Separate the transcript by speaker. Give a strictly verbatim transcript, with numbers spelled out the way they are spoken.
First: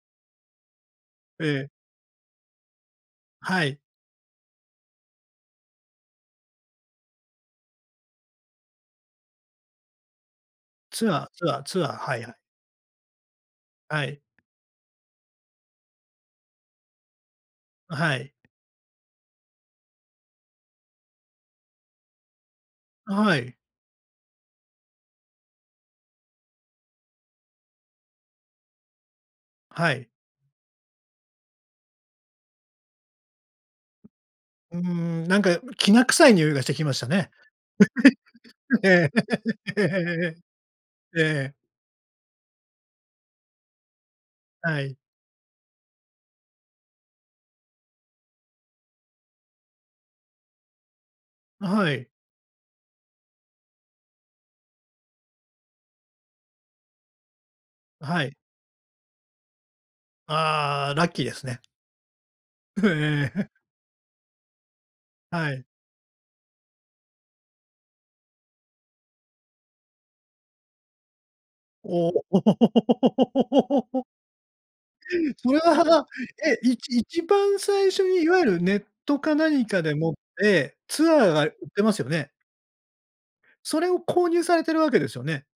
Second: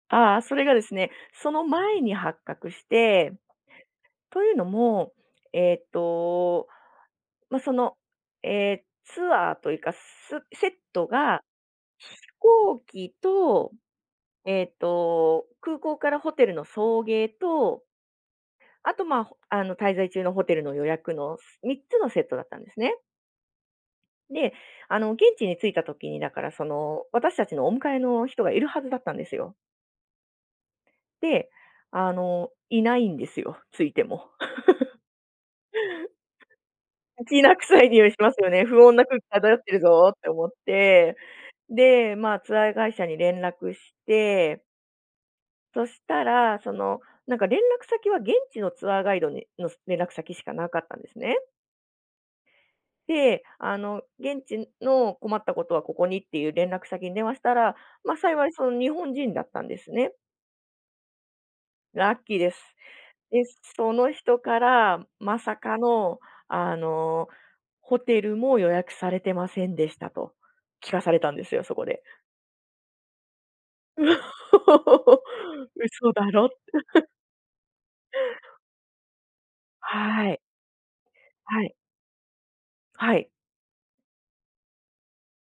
Speaker 1: ああ、それがですね、
Speaker 2: え
Speaker 1: その
Speaker 2: え。
Speaker 1: 前に発覚して。
Speaker 2: はい。
Speaker 1: というのも、えっと、ま、そのええ、ツアーというか、すセット
Speaker 2: ツアー
Speaker 1: が
Speaker 2: ツアーツアー。
Speaker 1: 飛
Speaker 2: はいはい。
Speaker 1: 行機と、
Speaker 2: はい。
Speaker 1: えっと、空港からホテルの送迎と
Speaker 2: あ、はい。
Speaker 1: あと、ま、ほあの、滞在中のホテルの予約の、すみっつのセットだったんですね。
Speaker 2: あ、はい。
Speaker 1: で、あの現地に着いた時に、だからその、私たちのお迎えの人がいるはずだったんですよ。
Speaker 2: はい。
Speaker 1: で、あの、いないんですよ、着いても。
Speaker 2: うー ん、なんか、うきな臭いにおいがしてきました
Speaker 1: う
Speaker 2: ね。
Speaker 1: きな臭いにおいしますよね「不
Speaker 2: う
Speaker 1: 穏な
Speaker 2: ええ。
Speaker 1: 空気漂 ってる
Speaker 2: えええ
Speaker 1: ぞ」って思って。
Speaker 2: えええええ。ええ。
Speaker 1: で、ま、ツアー会社に連絡して。
Speaker 2: はい。
Speaker 1: そしたら、そのなんか連絡先は現地のツアーガイドにの連絡先しかなかったんですね。
Speaker 2: あ、はい。
Speaker 1: で、あの、現地の、困ったことはここにっていう連絡先に電話したら、
Speaker 2: あ、
Speaker 1: ま、
Speaker 2: はい。
Speaker 1: 幸い、その、日本人だったんですね。
Speaker 2: ああ、ラッキーですね。
Speaker 1: ラッキーです。
Speaker 2: ええ。
Speaker 1: で、その人から、ま
Speaker 2: は
Speaker 1: さ
Speaker 2: い。
Speaker 1: かの、あの「ホテルも予約されてませんでした」と聞かされたんですよ、そこで。
Speaker 2: おお。それは、はな
Speaker 1: 「嘘だろ」
Speaker 2: え、いち 一番最初にいわゆるネットか何かでもっ
Speaker 1: はい。
Speaker 2: て、ツアーが売
Speaker 1: は
Speaker 2: っ
Speaker 1: い。
Speaker 2: てますよね？
Speaker 1: はい。
Speaker 2: それを購入されてるわけですよね？